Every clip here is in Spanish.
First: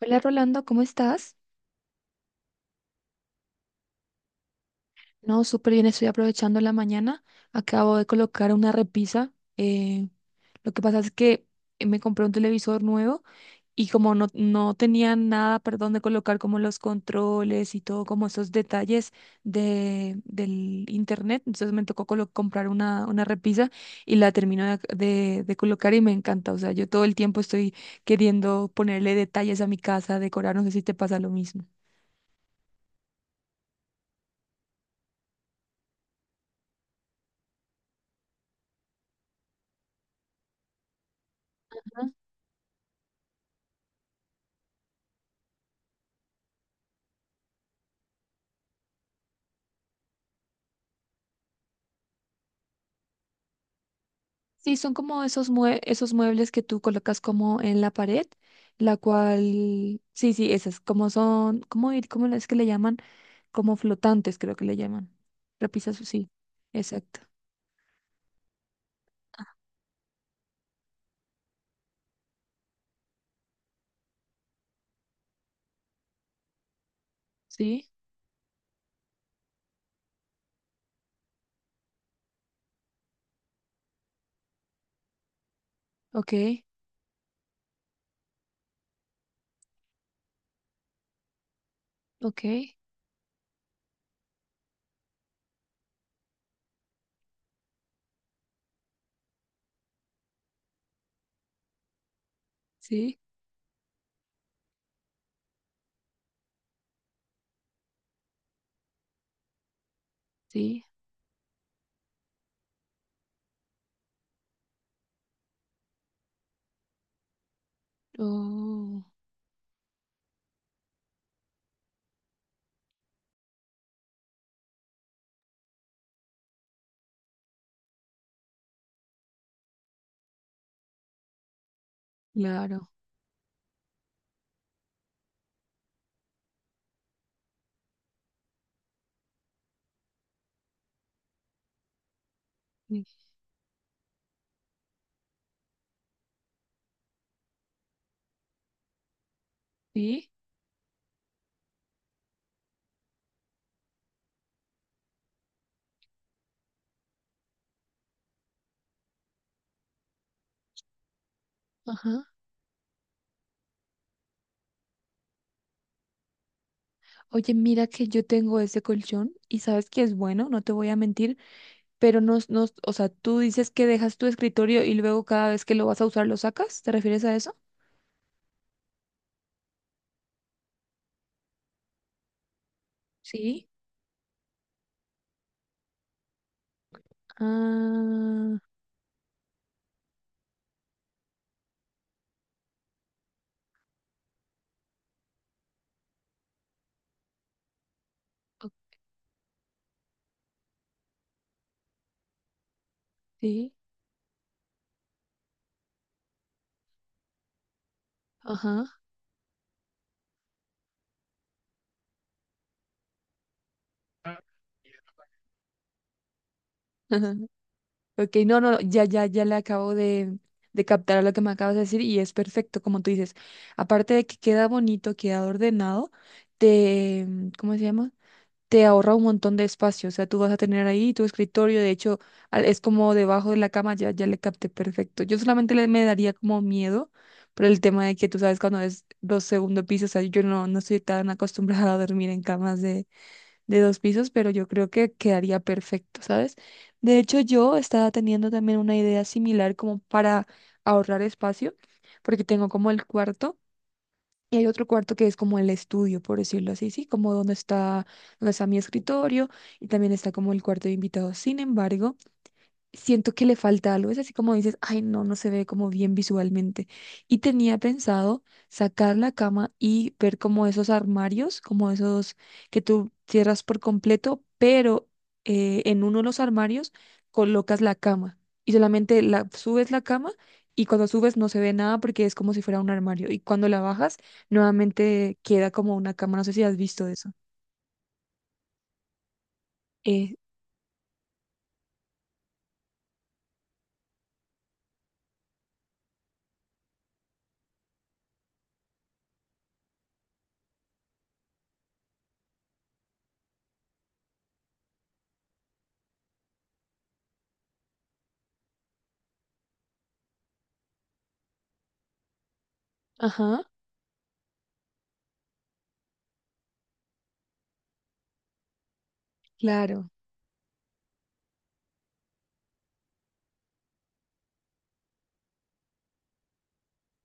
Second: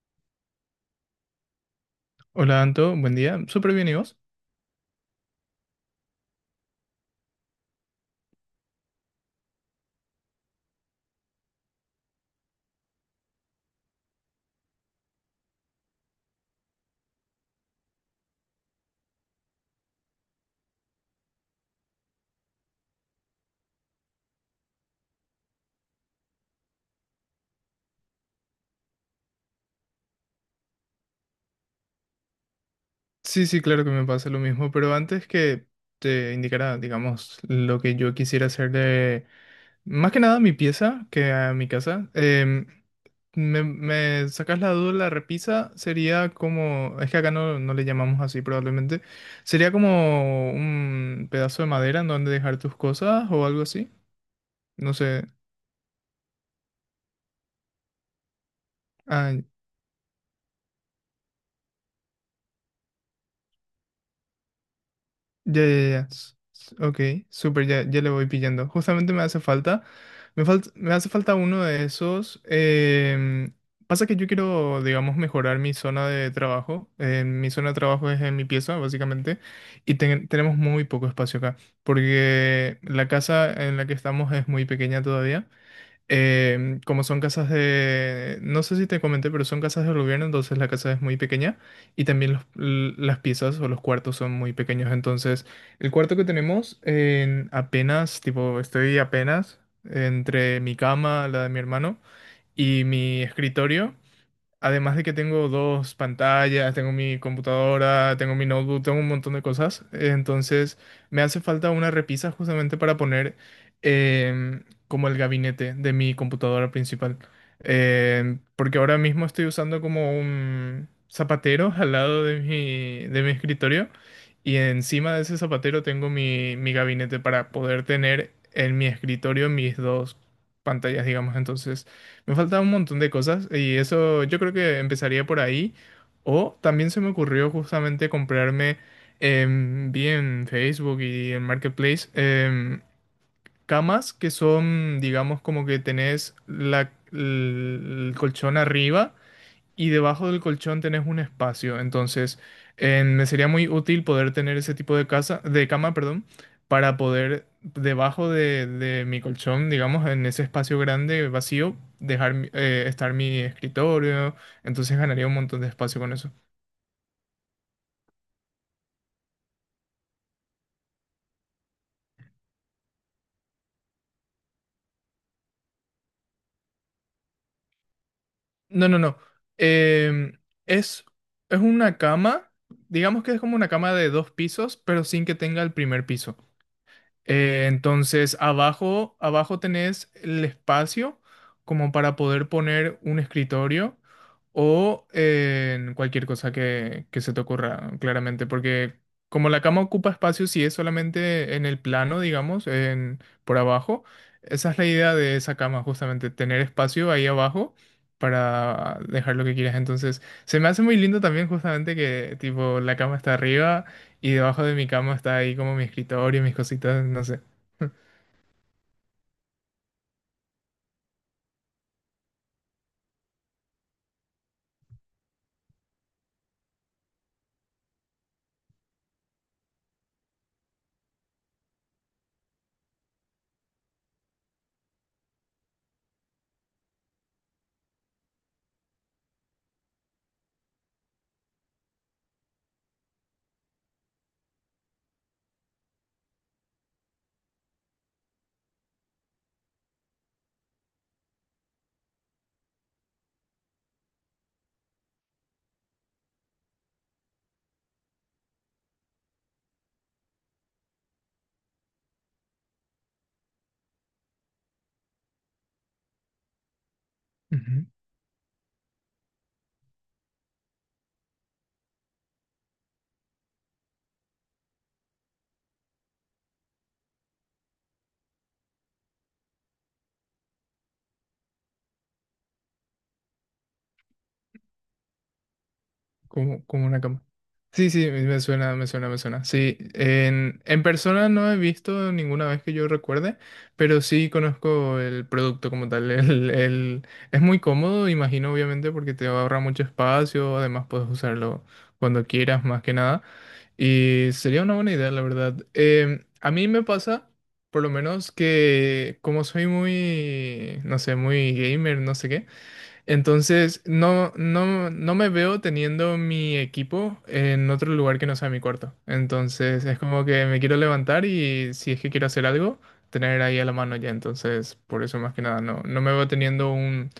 Hola Rolando, ¿cómo estás? Hola Anto, buen día. ¿Súper bien y vos? No, súper bien, estoy aprovechando la mañana. Acabo de colocar una repisa. Lo que pasa es que me compré un televisor nuevo y como no tenía nada, perdón, de colocar como los controles y todo, como esos detalles del internet. Entonces me tocó comprar una repisa y la termino de colocar y me encanta. O sea, yo todo el tiempo estoy queriendo ponerle detalles a mi casa, decorar, no sé si te pasa lo mismo. Sí, sí, claro que me pasa lo mismo, pero antes que te indicara, digamos, lo que yo quisiera hacer de, más que nada mi pieza, que a mi casa, me, me sacas la duda, la repisa sería como, es que acá no le llamamos así probablemente, sería como un pedazo de madera en donde dejar tus cosas o algo así, Sí, no son como sé. esos, esos muebles que tú colocas como en la pared, la Ah, cual, sí, sí, esas, como son, ¿cómo, cómo es que le llaman? Como flotantes, creo que le llaman. ya, ya, Repisas, ya. sí, Ok, exacto. súper, ya, ya le voy pillando. Justamente me hace falta. Me falta, me hace falta uno de esos. Pasa que yo quiero, digamos, mejorar mi zona de trabajo. Mi zona de Sí, trabajo es en mi pieza, básicamente. Y tenemos muy poco espacio acá. Porque la casa en la que estamos es muy pequeña todavía. ok, Como son casas de, no sé si te comenté, pero son casas del gobierno, entonces la casa es muy pequeña y también ok, las piezas o los cuartos son muy pequeños. Entonces, el cuarto que tenemos en apenas, tipo, estoy apenas entre mi cama, la de mi hermano y sí, mi escritorio. Además de que tengo dos pantallas, tengo mi computadora, tengo mi notebook, tengo un montón de cosas. Entonces sí, me hace falta una repisa justamente para poner como el gabinete de mi computadora principal. Porque ahora oh, mismo estoy usando como un zapatero al lado de mi escritorio y encima de ese zapatero tengo mi, mi gabinete para poder tener en mi escritorio mis dos pantallas, digamos. Entonces, me falta un claro, montón de cosas y eso yo creo que empezaría por ahí. O también se me ocurrió justamente comprarme, vi en Facebook y en Marketplace, sí, camas que son, digamos, como que tenés la, el colchón arriba y sí, debajo del colchón tenés un espacio. Entonces, me sería muy útil poder tener ese tipo de casa, de cama, perdón, para poder debajo de mi colchón, digamos, en ese espacio grande, vacío, ajá. dejar estar mi escritorio. Entonces ganaría un montón de espacio con eso. Oye, mira que yo tengo ese colchón y sabes que es bueno, no te voy a mentir, pero no, no, o sea, tú dices que dejas tu escritorio y luego cada vez que lo vas a usar lo sacas, ¿te refieres a eso? No, no, no. Em, es, es una cama, digamos que es como Sí. una cama de dos pisos, pero sin que tenga el primer piso. Entonces, Ah, abajo, abajo tenés el espacio como para poder poner un escritorio o cualquier cosa que se te ocurra, claramente, porque como la cama ocupa espacio, si es solamente en el plano, digamos, en, por ok. abajo, esa es la idea de esa cama, justamente, tener espacio ahí abajo Ajá. para dejar lo que quieras. Entonces, se me hace muy lindo también justamente que tipo la cama está arriba y debajo de mi cama está ahí como mi escritorio, mis cositas, no ajá. sé. Ok, no, no, ya, ya, ya le acabo de captar a lo que me acabas de decir y es perfecto, como tú dices. Aparte de que queda bonito, queda ordenado, te, ¿cómo se llama? Te ahorra un montón de espacio. O sea, tú vas a tener ahí tu escritorio. De hecho, es como debajo de la cama, ya, ya le capté perfecto. Yo solamente le, me daría como miedo por el tema de que tú sabes cuando es los segundos pisos. O sea, yo no estoy tan acostumbrada a dormir en camas de dos pisos, pero yo creo que quedaría perfecto, ¿sabes? De hecho, yo estaba teniendo también una idea similar como para ahorrar espacio, porque tengo como el cuarto y hay otro cuarto que es como el estudio, por decirlo así, sí, como donde está mi escritorio y también está como el cuarto de invitados. Sin embargo, siento que le falta algo. Es así como dices, ay, no se ve como bien visualmente. Y tenía Ujú. pensado sacar la cama y ver como esos armarios, como esos que tú cierras por completo, pero en uno de los armarios colocas la cama y solamente subes la cama. Y cuando subes no se ve nada porque es como si fuera un armario. Y cuando la bajas, nuevamente queda como una cama. No sé si Como, has como una visto cama. eso. Sí, sí, me suena, me suena, me suena. Sí, Eh, en persona no he visto ninguna vez que yo recuerde, pero sí conozco el producto como tal. El- es muy cómodo, imagino, obviamente, porque te ahorra mucho espacio, además puedes usarlo cuando quieras, más que nada. Y sería una buena idea, la verdad. A mí me pasa, por lo menos, que como soy muy, no sé, muy gamer, no sé qué. ajá, Entonces, no me veo teniendo mi equipo en otro lugar que no sea mi cuarto. Entonces, es claro. como que me quiero levantar y si es que quiero hacer algo, tener ahí a la mano ya. Entonces, por eso más que nada, no me veo teniendo un,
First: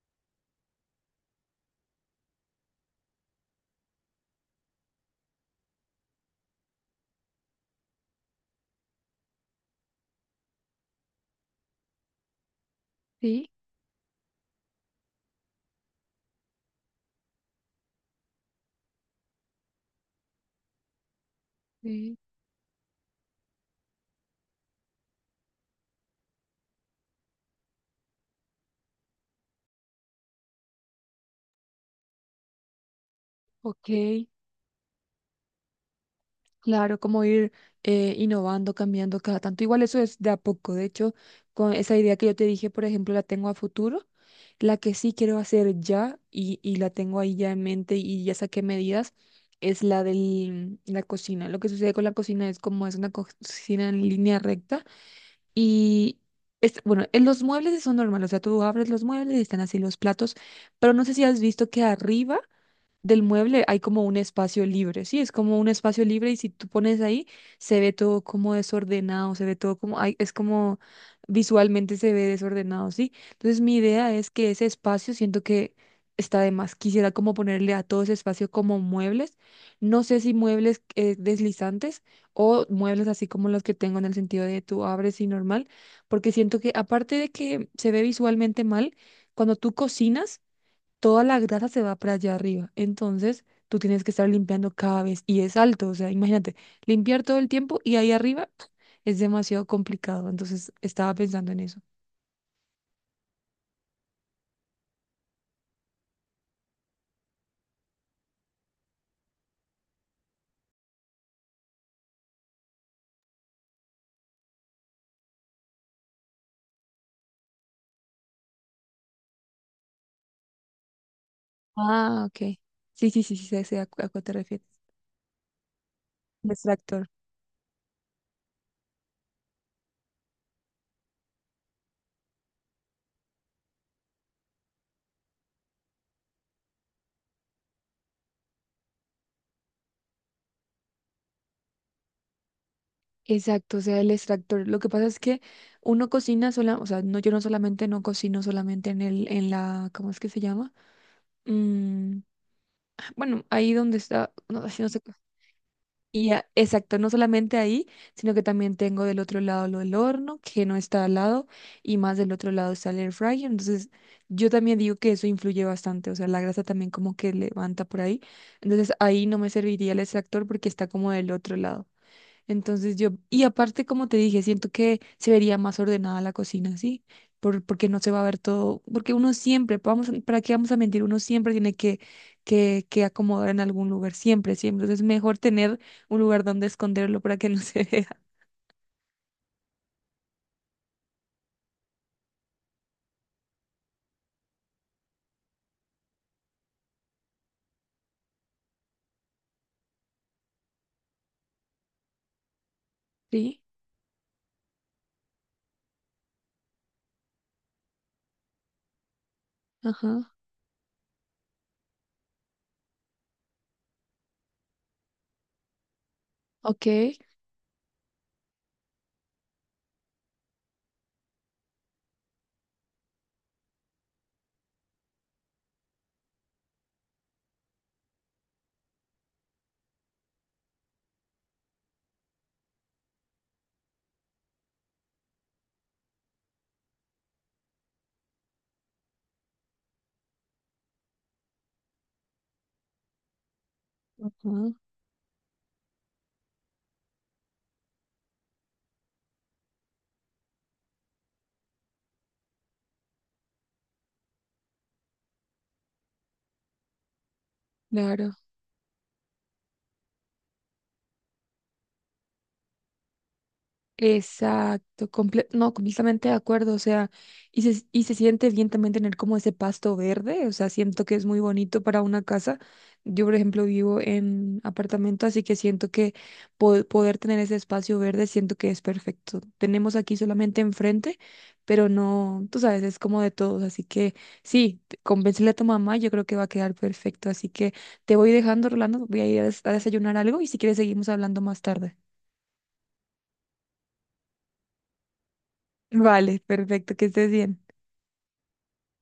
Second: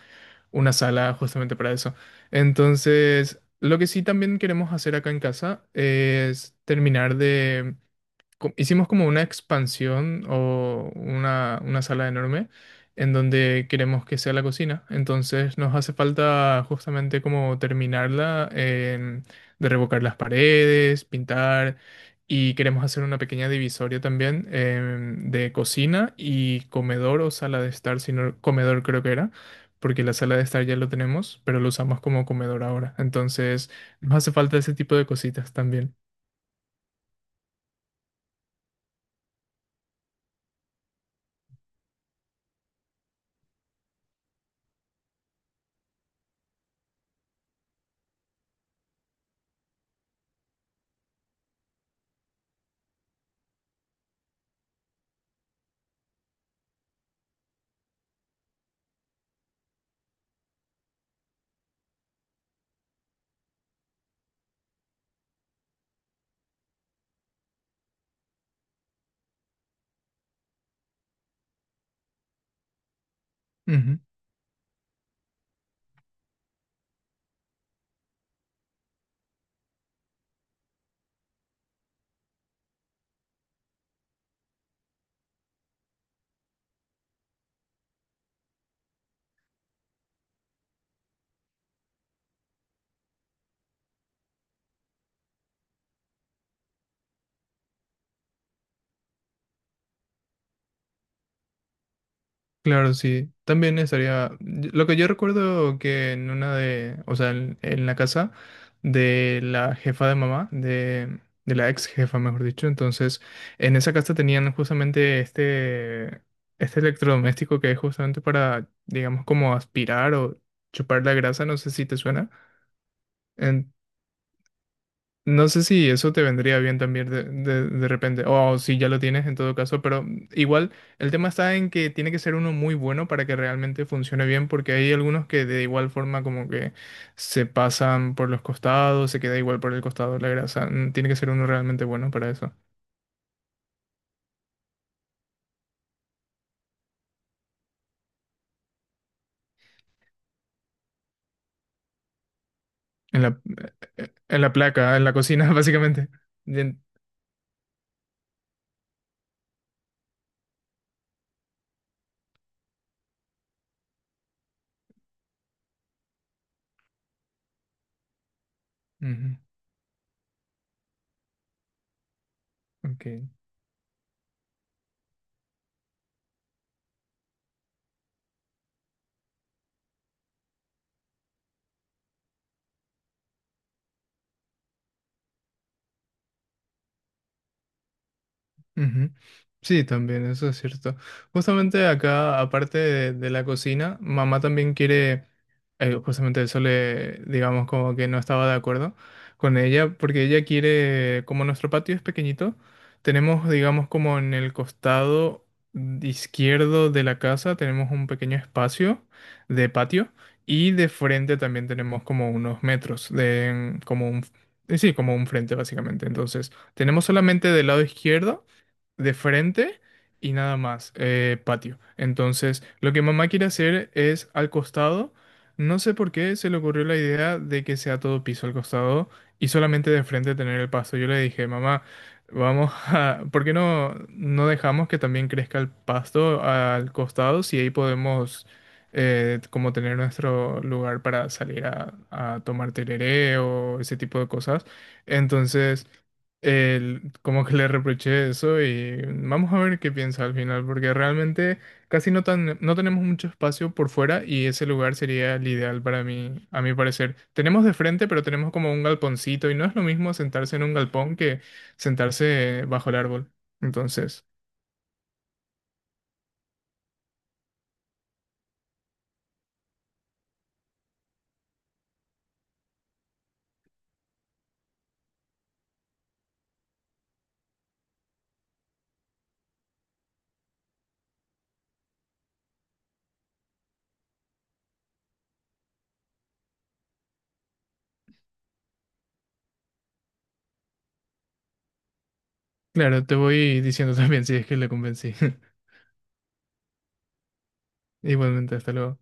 una sala justamente para eso. Entonces, lo que sí también queremos hacer acá en casa es terminar de hicimos como una expansión o una sala enorme en Sí, donde queremos que sea la cocina. Entonces nos hace falta justamente como terminarla, de revocar las paredes, pintar sí. y queremos hacer una pequeña divisoria también de cocina y comedor o sala de estar, sino comedor creo que era. Porque la sala de estar ya lo tenemos, pero lo usamos como comedor ahora. Entonces, Ok. nos hace falta ese tipo de cositas también. Claro, como ir innovando, cambiando cada tanto. Igual eso es de a poco. De hecho, con esa idea que yo te dije, por ejemplo, la tengo a futuro. La que sí quiero hacer ya y la tengo ahí ya en mente y ya saqué medidas es la de la cocina. Lo que sucede con la cocina es como es una cocina en línea recta y es, bueno, en los muebles son normales. O sea, tú abres los muebles y están así los platos, pero no sé si has visto que arriba del mueble hay como un espacio libre, sí, es como un espacio libre y si tú pones ahí, se ve todo como desordenado, se ve todo como, ay, es como visualmente se ve desordenado, sí. Entonces mi Ujú. idea es que ese espacio siento que está de más. Quisiera como ponerle a todo ese espacio como muebles, no sé si muebles deslizantes o muebles así como los que tengo en el sentido de tú abres y normal, porque siento que aparte de que se ve visualmente mal, cuando tú cocinas, toda la grasa se va para allá arriba. Entonces, tú tienes que estar limpiando cada vez y es alto, o sea, imagínate, limpiar todo el tiempo y ahí arriba es demasiado complicado. Entonces, estaba pensando en eso. Claro, sí. También estaría. Lo que yo recuerdo que en una de. O sea, en la casa de la jefa de mamá, de la ex jefa, mejor dicho. Entonces, en esa casa tenían justamente este. Este electrodoméstico que es justamente para, digamos, como aspirar o chupar la grasa. No sé si te Ah, suena. ok. Sí, sí, sí, sí, sé, a cuál te refieres. No sé si eso te El vendría bien extractor. también de repente, o si ya lo tienes en todo caso, pero igual el tema está en que tiene que ser uno muy bueno para que realmente funcione bien, porque hay algunos que de igual forma como que se pasan por los costados, se queda igual por el costado la grasa. Tiene que ser uno realmente bueno para eso. Exacto, o sea, el extractor. Lo que pasa es que uno cocina sola, o sea, no, yo no solamente no cocino solamente en en la, ¿cómo es que se llama? Mm, bueno, ahí donde está, En la no, ay, no placa, sé. en la cocina, básicamente. Y Bien. exacto, no solamente ahí, sino que también tengo del otro lado lo del horno, que no está al lado, y más del otro lado está el air fryer. Entonces, yo también digo que eso influye bastante, o sea, la grasa también como que levanta por ahí. Entonces, ahí Ujú. no me serviría el extractor porque está como del otro lado. Entonces Ok. yo, y aparte, como te dije, siento que se vería más ordenada la cocina, ¿sí? Porque no se va a ver todo, porque uno siempre, vamos, ¿para qué vamos a mentir? Uno siempre tiene que acomodar en algún lugar, siempre, siempre. Entonces es mejor tener un lugar donde esconderlo para que no se vea. Ujú. Sí, también, eso es cierto. Justamente acá, aparte de la cocina, mamá también quiere, justamente eso le, digamos, como que no estaba de acuerdo con ella, porque ella quiere, como nuestro patio es pequeñito, tenemos, Sí, digamos, como en el costado izquierdo de la casa, tenemos un pequeño espacio de patio ajá, y de frente también tenemos como unos metros de, como un, sí, como un frente básicamente. Entonces, ok, tenemos solamente del lado izquierdo de frente y nada más, patio. Entonces, lo que mamá quiere hacer es al costado. No sé por qué se le ocurrió la idea de que sea todo piso al costado y solamente de frente tener el pasto. Yo le dije, mamá, vamos a, ¿por qué no dejamos que también crezca el pasto al costado si ahí podemos como tener nuestro lugar para salir a tomar tereré o ese tipo de cosas? ajá, Entonces como que le reproché eso y vamos a ver qué piensa al final, porque realmente casi no, tan, no tenemos mucho espacio por fuera y ese lugar sería el ideal para mí, a mi parecer. Tenemos de frente, pero claro. tenemos como un galponcito y no es lo mismo sentarse en un galpón que sentarse bajo el árbol. Entonces, Exacto, no, completamente de acuerdo, o sea, y se siente bien también tener como ese pasto verde, o sea, siento que es muy bonito para una casa. Yo, por ejemplo, vivo en apartamento, así que siento que poder tener ese espacio verde, siento que es perfecto. Tenemos aquí solamente enfrente, pero no, tú sabes, es como de todos, así que sí, convéncele a tu mamá, yo creo que va a quedar perfecto, así que te voy dejando, Rolando, voy a ir a a desayunar algo y si quieres seguimos hablando más tarde. claro, te voy diciendo también si es que le convencí. Vale, perfecto, que estés bien. Igualmente, hasta luego.